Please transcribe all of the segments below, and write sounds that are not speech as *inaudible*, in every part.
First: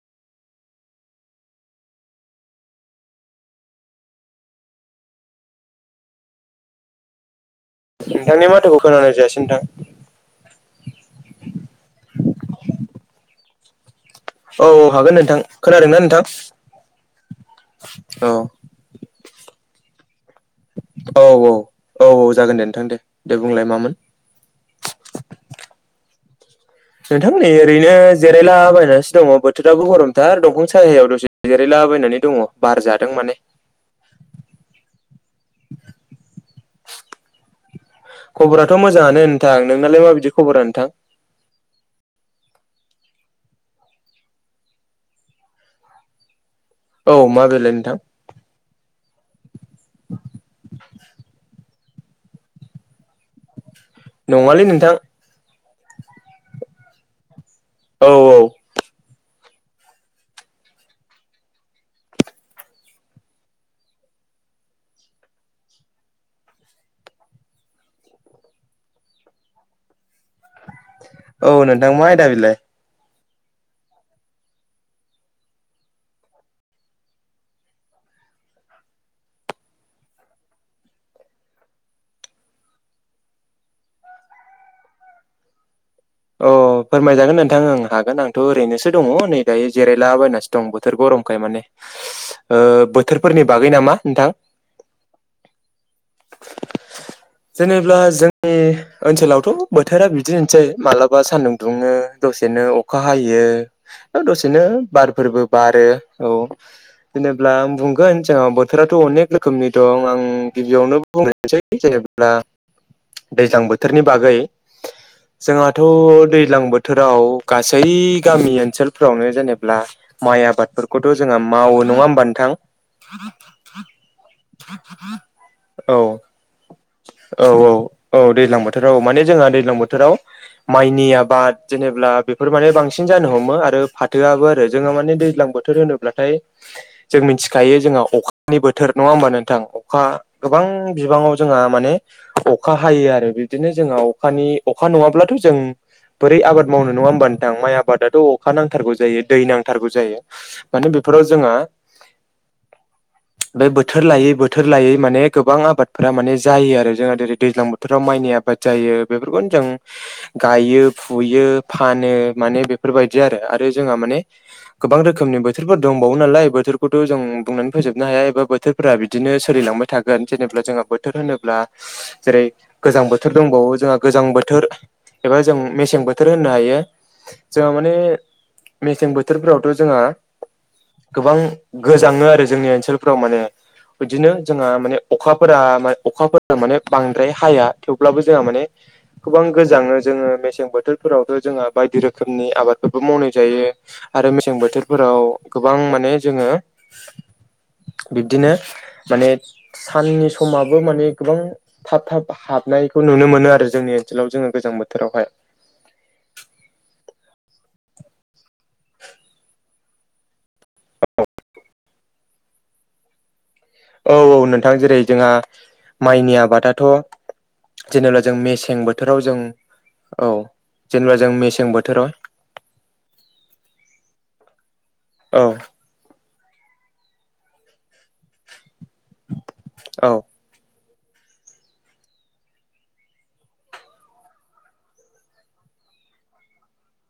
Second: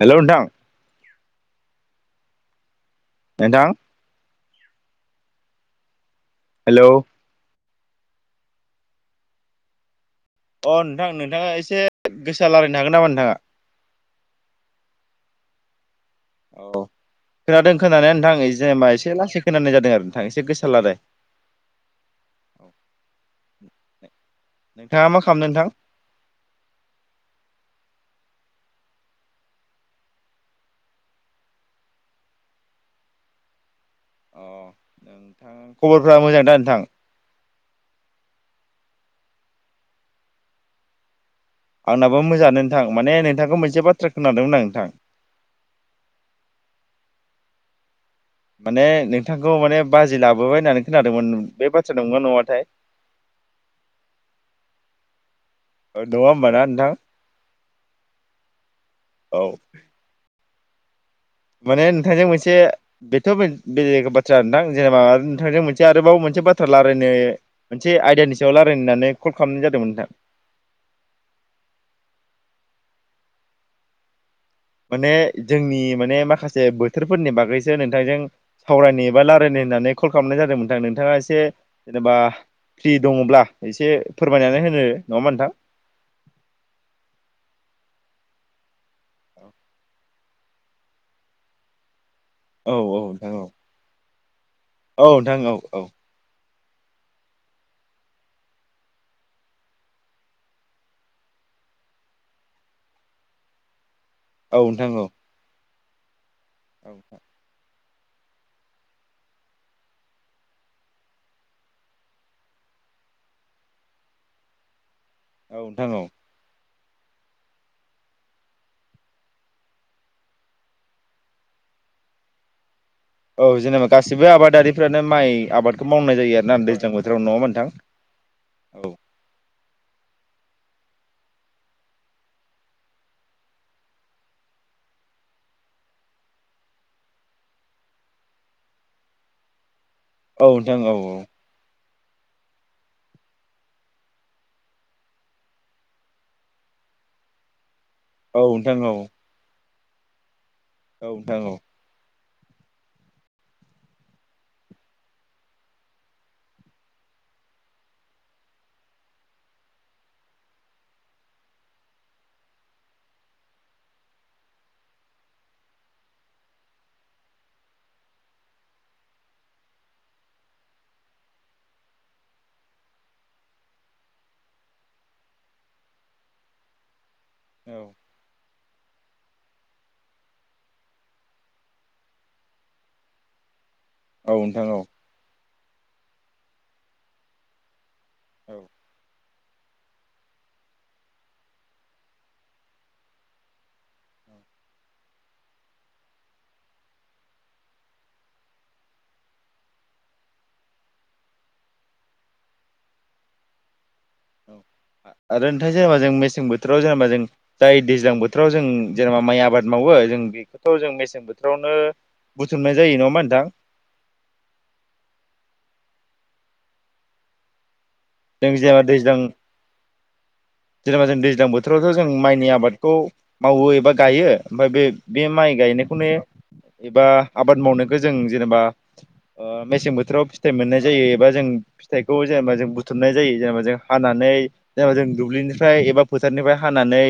Hello नोंथां नोंथां hello नोंथांनि माथोखौ खोनानाय जायासै नोंथां अ नोंथां नोंथाङा एसे गोसा लारायनो हागोन नामा नोंथाङा औ औ हागोन नोंथां खोनादों ना नोंथां औ खोनादों खोनानाया औ नोंथां जेनबा एसे लासै खोनानाय जादों आरो नोंथां एसे गोसा लाराय औ औ औ जागोन दे नोंथां दे दे बुंलाय मामोन नोंथाङा मा खालामदों नोंथां नोंथांमोननि ओरैनो जिरायलाबायनानैसो दङ बोथोराबो गरमथार दंफां साहायाव दसे जेरायला लाबायनानै दङ बार जादों माने अ नोंथां खबरफ्रा मोजां दा नोंथां खबराथ मोजाङानो नोंथां नोंनालाय माबायदि खबरा नोंथां आंनाबो मोजाङानो नोंथां माने नोंथांखौ मोनसे बाथ्रा खोनादोंमोन आं नोंथां *inaudible* औ मा बेलाय नोंथां माने नोंथांखौ माने बाजै लाबोबाय होननानै खोनादोंमोन बे बाथ्राया नंगौना नङाथाय *inaudible* नङालै नोंथां *unintelligible* होमबा ना नोंथां औ औ औ माने नोंथांजों मोनसे बेथ' बे बे बाथ्रा नोंथां जेनेबा नोंथांजों मोनसे आरोबाव मोन मोनसे बाथ्रा लारायनो मोनसे आयदानि सायाव लारायनो होननानै कल खालामनाय जादोंमोन नोंथां औ नोंथां मा आयदा बिलाय माने जोंनि माने माखासे बोथोरफोरनि बागैसो नोंथांजों सावरायनि बा लारायनो होननानै कल खालामनाय जादों नोंथां नोंथाङा एसे जेनेबा फ्रि दङब्ला एसे फोरमायनानै होनो नङा होमबा नोंथां औ फोरमायजागोन नोंथां ओं हागोन आंथ' ओरैनोसो दङ नै दायो जेरायलाबायनासो दं बोथोर गरमखाय माने *inaudible* ओ होमबा नोंथां बोथोरफोरनि औ बागै नामा नोंथां औ नोंथां औ औ जेनेबा जोंनि ओनसोलावथ' बोथोरा बिदिनोसै माला बा सान्दुं दुुंङो दसेनो अखा हायो औ दसेनो नोंथां औ बारफोरबो बा दरो औ जेनेब्ला आं बुं गोन जोंहा बोथोराथ अनेक रोखोमनि दं आं गिबियावनो बुंग्रानसै जेनेब्ला दैज्लां बोथोरनि बागै औ जोंहाथ' नोंथां औ दैज्लां बोथ थोराव गासै गामि ओनसोलफ्रावनो जेनेब्ला माइ आबादफोरखौथ' जोंहा मावो नङा होमबा नोंथां औ जेनेबा गासिबो आबादारिफ्रानो माइ आबादखौ औ मावनाय जायो आरोना दैज्लां बोथोराव नङा औ होमबा नोंथां औ दैज्लां औ बोथोराव माने जोंहा दैज्लां बोथोराव माइनि आबाद जेनेब्ला बेफोर माने बांसिन जानो हमो आरो फाथोआबो आरो जोंहा माने दैज्लां बोथ थोर होनोब्लाथाय जों मिथिखायो जोंहा अखानि बोथोर नङा होमबा नोंथां खा औ गोबां नोंथां औ बिबाङाव जोंहा माने अखा हायो आरो बिब्दिनो जोंहा अखानि अखा नङाब्लाथ जों बोरै आबाद मावनो नङा होमबा नोंथां माइ आबादाथ' औ अखा नोंथां औ नांथारगौ जायो, दै नां थारगौ जायो। माने औ बेफोराव नोंथां औ जोंहा *inaudible* बे बोथोर लायै बोथोर लायै माने गोबां आबादफोरा माने जायो आरो जोंहा। जेरै दैज्लां बोथोराव माइ नि आबाद जायो बेफोरखौनो जों गायो फुयो फानो माने बेफोरबायदि आरो आरो जोंहा माने गोबां रोखोमनि बोथोरफोर दंबावो नालाय बोथोरखौथ' जों बुंनानै फोजोब हाया एबा बोथोरफोरा बिदिनो सोलिलांबाय थागोन। जेनेब्ला जोंहा बोथोर होनोब्ला जेरै गोजां बोथोर दंबावो जोंहा गोजां बोथोर एबा जों मेसें बोथोर होननो हायो जोंहा औ माने मेसें बोथोर बोथोरफ्रावथ' जोंहा गोबां गोजाङो आरो जोंनि ओनसोलफोराव माने। बिदिनो औ नोंथां जोंहा औ माने अखाफोरा अखाफोर माने बांद्राय हाया। थेवब्लाबो जोंहा औ माने गोबां गोजांङो जोङो मेसें बोथोरफोरावथ' जोंहा बायदि रोखोमनि आबादफोरबो मावनाय जायो आरो मे बोथोरफोराव गोबां माने जोङो बिब्दिनो माने साननि समाबो माने गोबां थाब थाब हाब हनायखौ नुनो मोनो आरो जोंनि ओनसोलाव। जोङो गोजां बोथोरावहाय आरोन्थाय जायाबा जों मेसें बोथोराव जायाबा जों जाय दैज्लां बोथोराव जों जेनेबा माइ आबाद मावो जों बेखौथ' जों मेसें बोथोरावनो बुथुमनाय जायो। नङा होमबा नोंथां? औ औ नोंथां जेरै जोंहा माइनि आबादाथ' जेनेबा जों जेनेबा मेसें दैज्लां बोथोराव जों औ जेनेबा जों दैज्लां बोथोरावथ' जों माइनि आबादखौ मावो एबा गायो। ओमफ्राय बे बे औ माइ गायनायखौनो एबा आबाद मावनाय खौ जों जेनेबा ओ मेसें औ बोथोराव फिथाइ मोननाय जायो एबा जों फिथाइखौ जेनेबा जों बुथुमनाय जायो जेनेबा जों हानानै जेनेबा जों दुब्लि निफ्राय एबा फोथारनिफ्राय हानानै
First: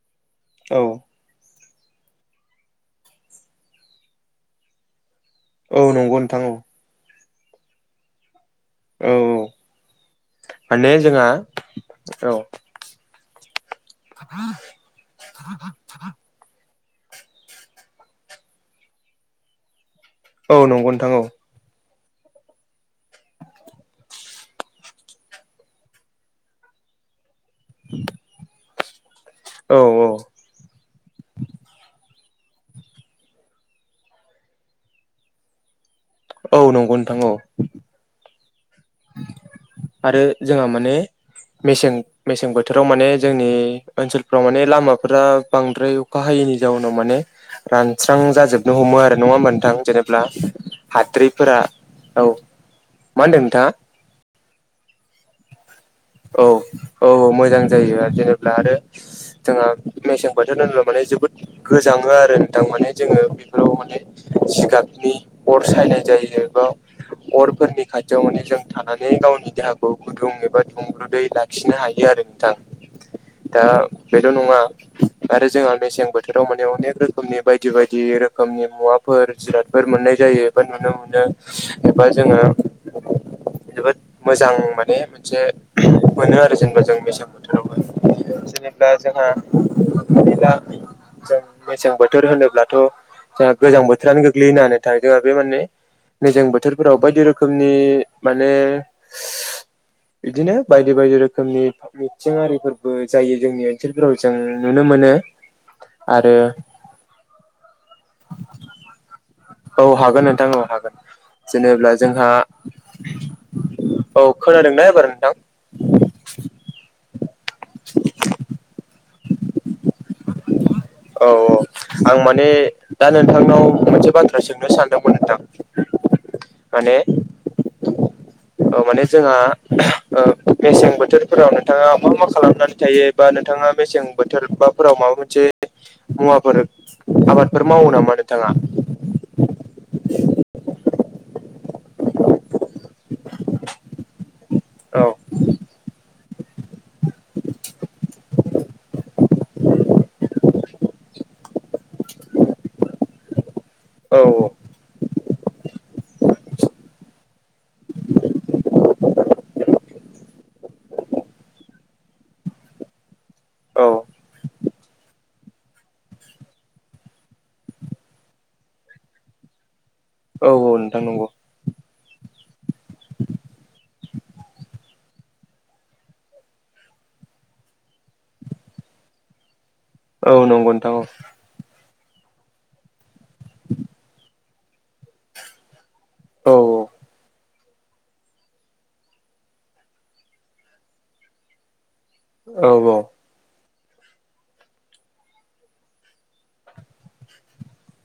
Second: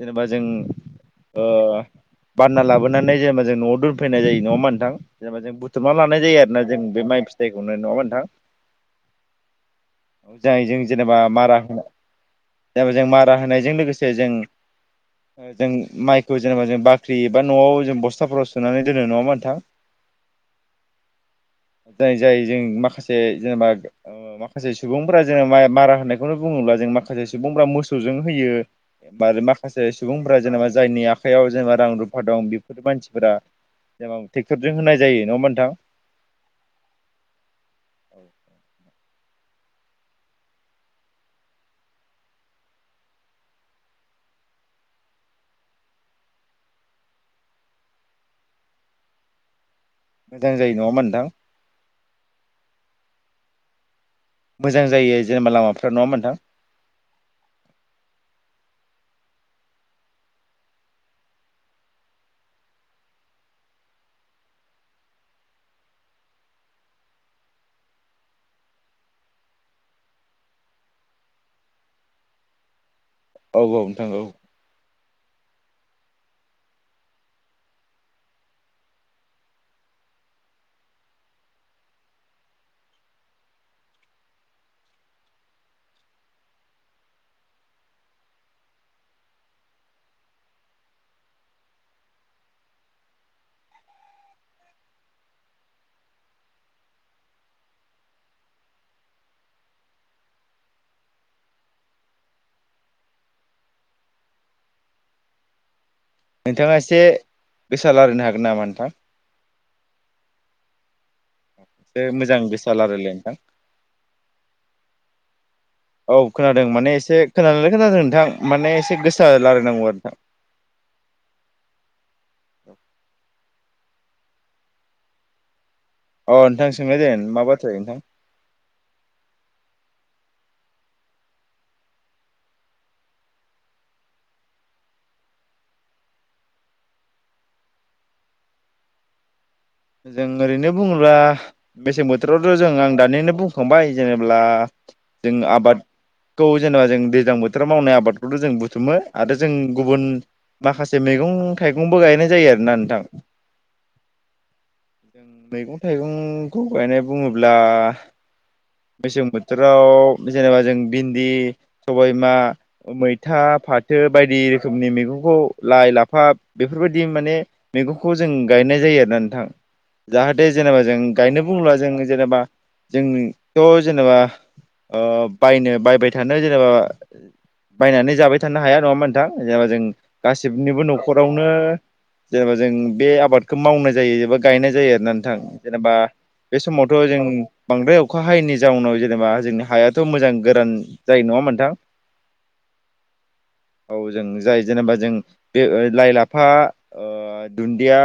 जेनेबा जों औ ओ बानना लाबोनानै जेनेबा जों न'आव दोनफैनाय जायो नङा होमबा नोंथां? जेनेबा जों औ बुथुमना नंगौ लानाय जायो नोंथां औ आरोना जों बे माइ फिथाइखौनो। नङा होमबा नोंथां? औ औ *inaudible* जाहैजों माने जेनेबा जोंहा माराखौ औ जों मारा होनायजों लोगोसे जों जों माइखौ जेनेबा जों बाख बाख्रि एबा न'आव जों बस्थाफोराव सोनानै दोनो नङा होमबा नोंथां? औ नंगौ नोंथां औ। जाय जाय जों माखासे जेनेबा ओ माखासे सुबुंफोरा जोंना मारा होननायखौनो बुङोब्ला जों माखासे सु सुबुंफ्रा मोसौजों होयो औ माखासे औ सुबुंफोरा जेनेबा जायनि आखाइयाव जेनेबा रां रुफ फा दं बेफोर मानसिफोरा जेनबा ट्रेक्टरजों होनाय जायो नङा होमबा नोंथां? औ नंगौ नोंथां औ। *inaudible* आरो जोंहा माने मेसें मेसें बोथोराव माने जोंनि ओनसोलफ्राव माने लामाफोरा बांद्राय अखा हायो। जेनि जाउनाव माने रानस्रां जाजोबनो हमो आरो। नङा होमबा नोंथां? जेनेब्ला मोजां जायो नङा होमबा नोंथां हाद्रिफोरा औ मा होनदों नोंथाङा? मोजां जायो जेनेबा लामाफोर औ औ औ मोजां जायो आरो जेनेब्ला आरो *inaudible* जोंहा मेसें बोथोर होनोब्ला माने जोबोद गोजाङो आरो नोंथां माने जोङो बेफोराव माने जिगाबनि अर सायनाय जायो बा अरफोरनि खाथियाव माने जों थानानै गावनि देहाखौ गुदुं एबा दुंब्रुदै लाखिनो हायो आरो नोंथां औ दा नोंथां औ बेल' नङा आरो जोंहा मेसें बोथोराव माने अनेक रोखोमनि बायदि बायदि रोखोमनि मुवाफोर जिरादफोर मोननाय जायोबा नुनो मोनो एबा जोंओ जोबोद मोजां माने मोनसे मोनो आरो जेनेबा जों मेसें बोथोरावबो जेनेबा जोंहा जों मेसें बोथोर होनोब्लाथ' जोंहा गोजां बोथोरानो गोग्लैनानै थ जोंहा बे माने मेसें बोथोरफोराव बायदि रोखोमनि माने बिदिनो बायदि बायदि रोखोमनि मिथिं आरारिफोरबो जायो जोंनि ओनसोलफोराव जों नुनो मोनो आरो नोंथाङा एसे गोसा रलायनो हागोन नामा नोंथां औ हागोन नोंथां हागोन। जेनेब्ला एसे जोंहा मोजां गोसा रायलायलाय‌ नोंथां औ खोनादोंना एबार नोंथां औ खोनादों माने एसे खोनालाय खोनादों नोंथां माने एसे गोस औ औ आं माने दा नोंथां उनाव मोनसे बाथ्रा सोंनो सानदोंमोन नोंथां अ नोंथां माने सोंनाय जागोन मा बाथ्राय नोंथां औ माने जोंहा मेसें बोथोरफोराव नोंथाङा मा मा खालामनानै थायो बा नोंथाङा मेसें बोथोर बाफोराव माबा मोनसे मुवाफोर आबादफोर मावो नामा नोंथाङा *inaudible* जों ओरैनो बुङोब्ला मेसें बोथोरावथ' जों आं दानिनो बुंखांबाय जेनेब्ला औ जों आबादखौ जेनेबा जों दैज्लां बोथोराव मावनाय आबादखौथ' जों बुथुमो आरो जों गुबुन माखासे मैगं थाइगंबो गायनाय जायो आरोना नोंथां औ औ जों मैगं थाइगंखौ गायनाय बुङोब्ला मेसें बोथोराव जेनेबा जों भिन्दि सबाय बिमा फिथा औ फाथो बायदि रोखोम रोखोमनि मैगंखौ लाइ लाफा बेफोरबायदि माने मैगंखौ जों गायनाय जायो आरो जाहाथे औ जेनेबा जों नोंथां नंगौ गायनो बुङोब्ला जों जेनेबा जोंथ' जेनेबा बायनो बायबाय थानो जेनेबा बायनानै जाबाय थानो हाया नङामोन नोंथां जेनेबा जों औ नंगौ गासिबनिबो नोंथां औ न'खरावनो जेनेबा जों बे आबादखौ मावनाय जायो एबा गायनाय जायो आर नोंथां जेनेबा बे समावथ' जों बांद्राय अखा हायैनि जाउनाव जेनेबा जोंनि हायाथ' मोजां गोरान जायो नङा नोंथां औ औ जों जाय जेनेबा जों बे लाइ लाफा दुन्दिया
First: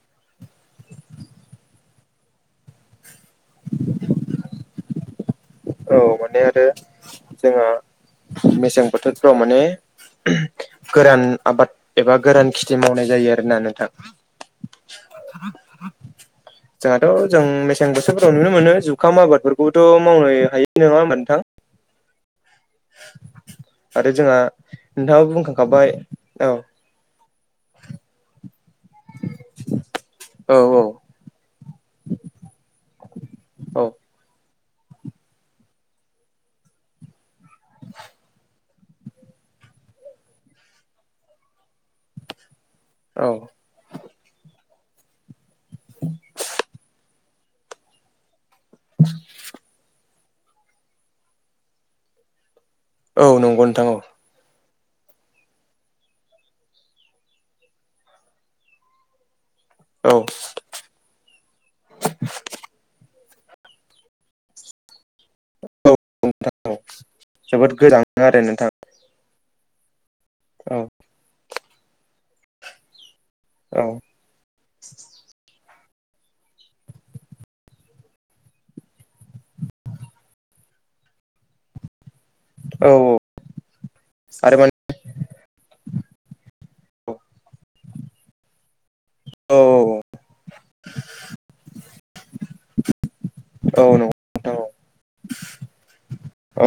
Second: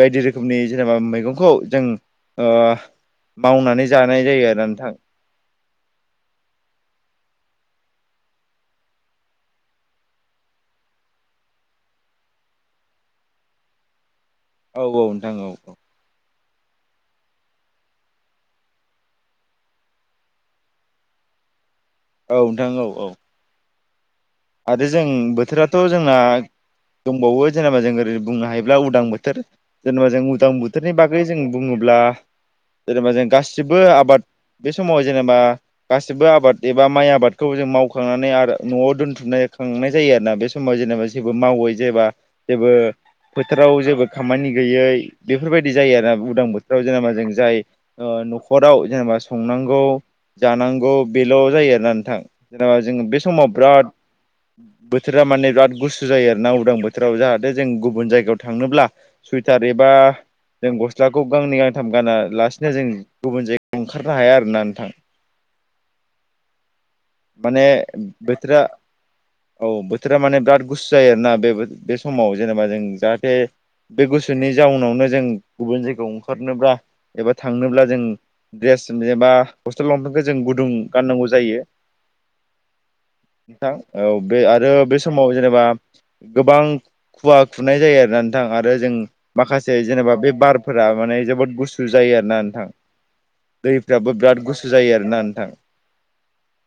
बायदि रोखोमनि जेनेबा मैगंखौ जों मावनानै जानाय जायो आरो नोंथां औ माने आरो जोंहा मेसें बोथोरफ्राव माने गोरान आबाद एबा गोरान खेथि मावनाय जायो आरोना नोंथां औ औ नोंथां औ औ जोंहाथ' जों मेसें बोथोरफ्राव नुनो मोनो जुखाम आबादफोरखौबोथ' मावनो हायो नङा होमबा नोंथां औ नोंथां औ औ आरो जोंहा आरो जों नोंथाङाबो बोथोराथ' बुंखांखाबाय जोंना औ दंबावो जेनेबा जों ओरै बुंनो हायोब्ला उदां बोथोर जेनेबा जों उदां औ बोथोरनि बागै जों बुङोब्ला ब्ला जेनेबा जों गासिबो औ आबाद बे समाव जेनेबा गासिबो आबाद एबा माइ आबादखौ जों मावखांनानै आरो न'आव दोनथुम खांनाय खांनाय जायो आरो ना बे समाव जेनेबा जेबो मावै जेनेबा जेबो औ फोथाराव जेबो खामानि गैयै बेफोरबायदि जायो आरो उदां बोथोराव जेनेबा जों जाय न'खराव जेनेबा संनांगौ जानांगौ बेल' जायो आरोना नोंथां जेनेबा जों बे औ समाव नंगौ नोंथां बिराद औ बोथोरा माने बिराद गुस्थु जायो आरो ना उदां बोथोराव जाहाथे जों गुबुन जायगायाव थांनोब्ला। सुइटार एबा औ जों गस्लाखौ गांनै गांथाम गाना लासिनो जों। गुबुन जाय गाव ओंखारनो हाया आरोना नोंथां। औ औ माने जोबोद गोजाङो आरो बोथोरा नोंथां औ बोथोरा माने बिराद औ गुसु जायो आरोना बे समाव जेनेबा जों जा। बे औ बे गुसुनि जाउनावनो जों। गुबुन जायगायाव ओंखारनोब्ला एबा थांनोब्ला जों द्रेस जेनबा खस्थ' लंपेन्टखौ जों गु गुदुं गाननांगौ जायो। औ औ। थां औ बे आरो बे समाव जेनेबा गोबां खुवा खुनाय जायो। रानथां आरो जों। औ माखासे जेनेबा बे बारफोरा माने जोबोद गुसु जायो आरो ना नोंथां। औ नंगौ दैफ्राबो बिराद नोंथां औ गुसु जायो आरोना नोंथां। औ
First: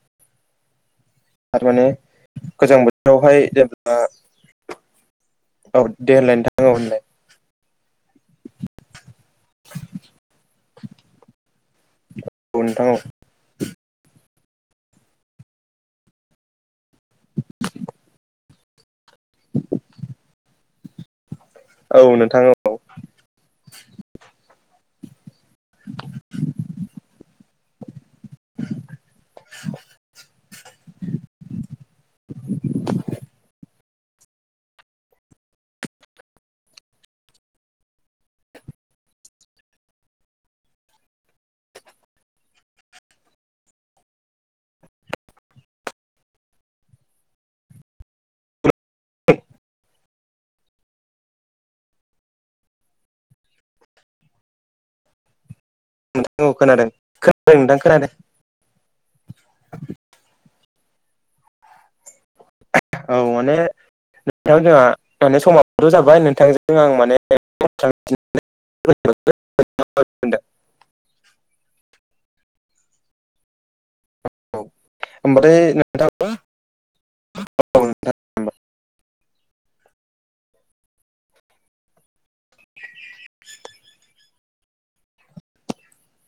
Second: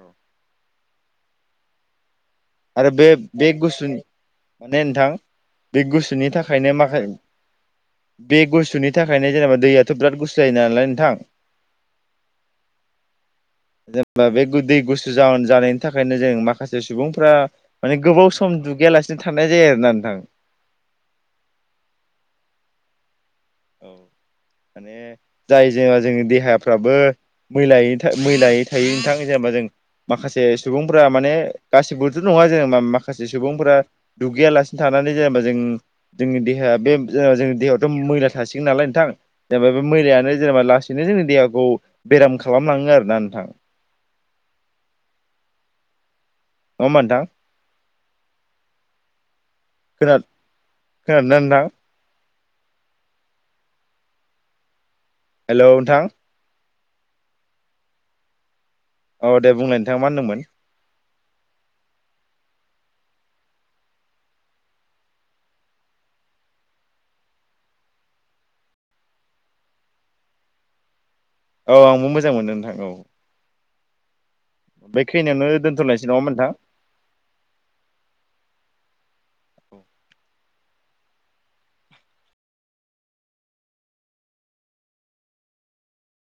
औ। थारमाने। आरो बे बे गुसुनि माने नोंथां। औ बे दे गुसुनि होनलाय थाखायनो माखाय बे गुसुनि थाखायनो जेनेबा दैयाथ' बिराद गुसु जायो नालाय नोंथां। औ नोंथां औ। जेनेबा बे दै गुसु जाहन जानायनि थाखायनो जों माखासे सुबुंफ्रा माने गोबाव सम। सम दुगैयालासिनो थानाय जायो आरोना नोंथां। औ नोंथां औ। औ माने जाय जोंङा जोंनि देहाफ्राबो। मैलायै था-मैलायै थायो नोंथां जेनेबा जों। माखासे सुबुंफ्रा माने गासिबोथ' नङा जेनेवबा माखासे सुबुंफोरा। दुगैयालासिनो थानानै जेनेबा जों जोंनि देहाया बे ओ-जोंनि देहायावथ' मैला थासिगोन नालाय नोंथां जेनेबा बे मैलायानो जेनेबा लासैनो जोंनि देहाखौ बेराम खालामलाङो आरो ना नोंथां। *unintelligible* अ मोनथां। *unintelligible* खोनाद-खोनादों ना नोंथां? हेल' नोंथां। औ खोनादों नोंदाथां खोनादों। अ दे बुंलाय नोंथां मा होनदोंमोन? औ माने। नोंथां जोंहा माने समावथ' जाबाय नोंथांजों आं माने गोबां बाथ्रा मिथिनानै। *unintelligible* औ आंबो मोजां मोनदों नोंथां औ। बे खिनियावनो दोन्थ'लायसै नोंथां औ नङाहोनबा नोंथा? नोंथां औ। *unintelligible*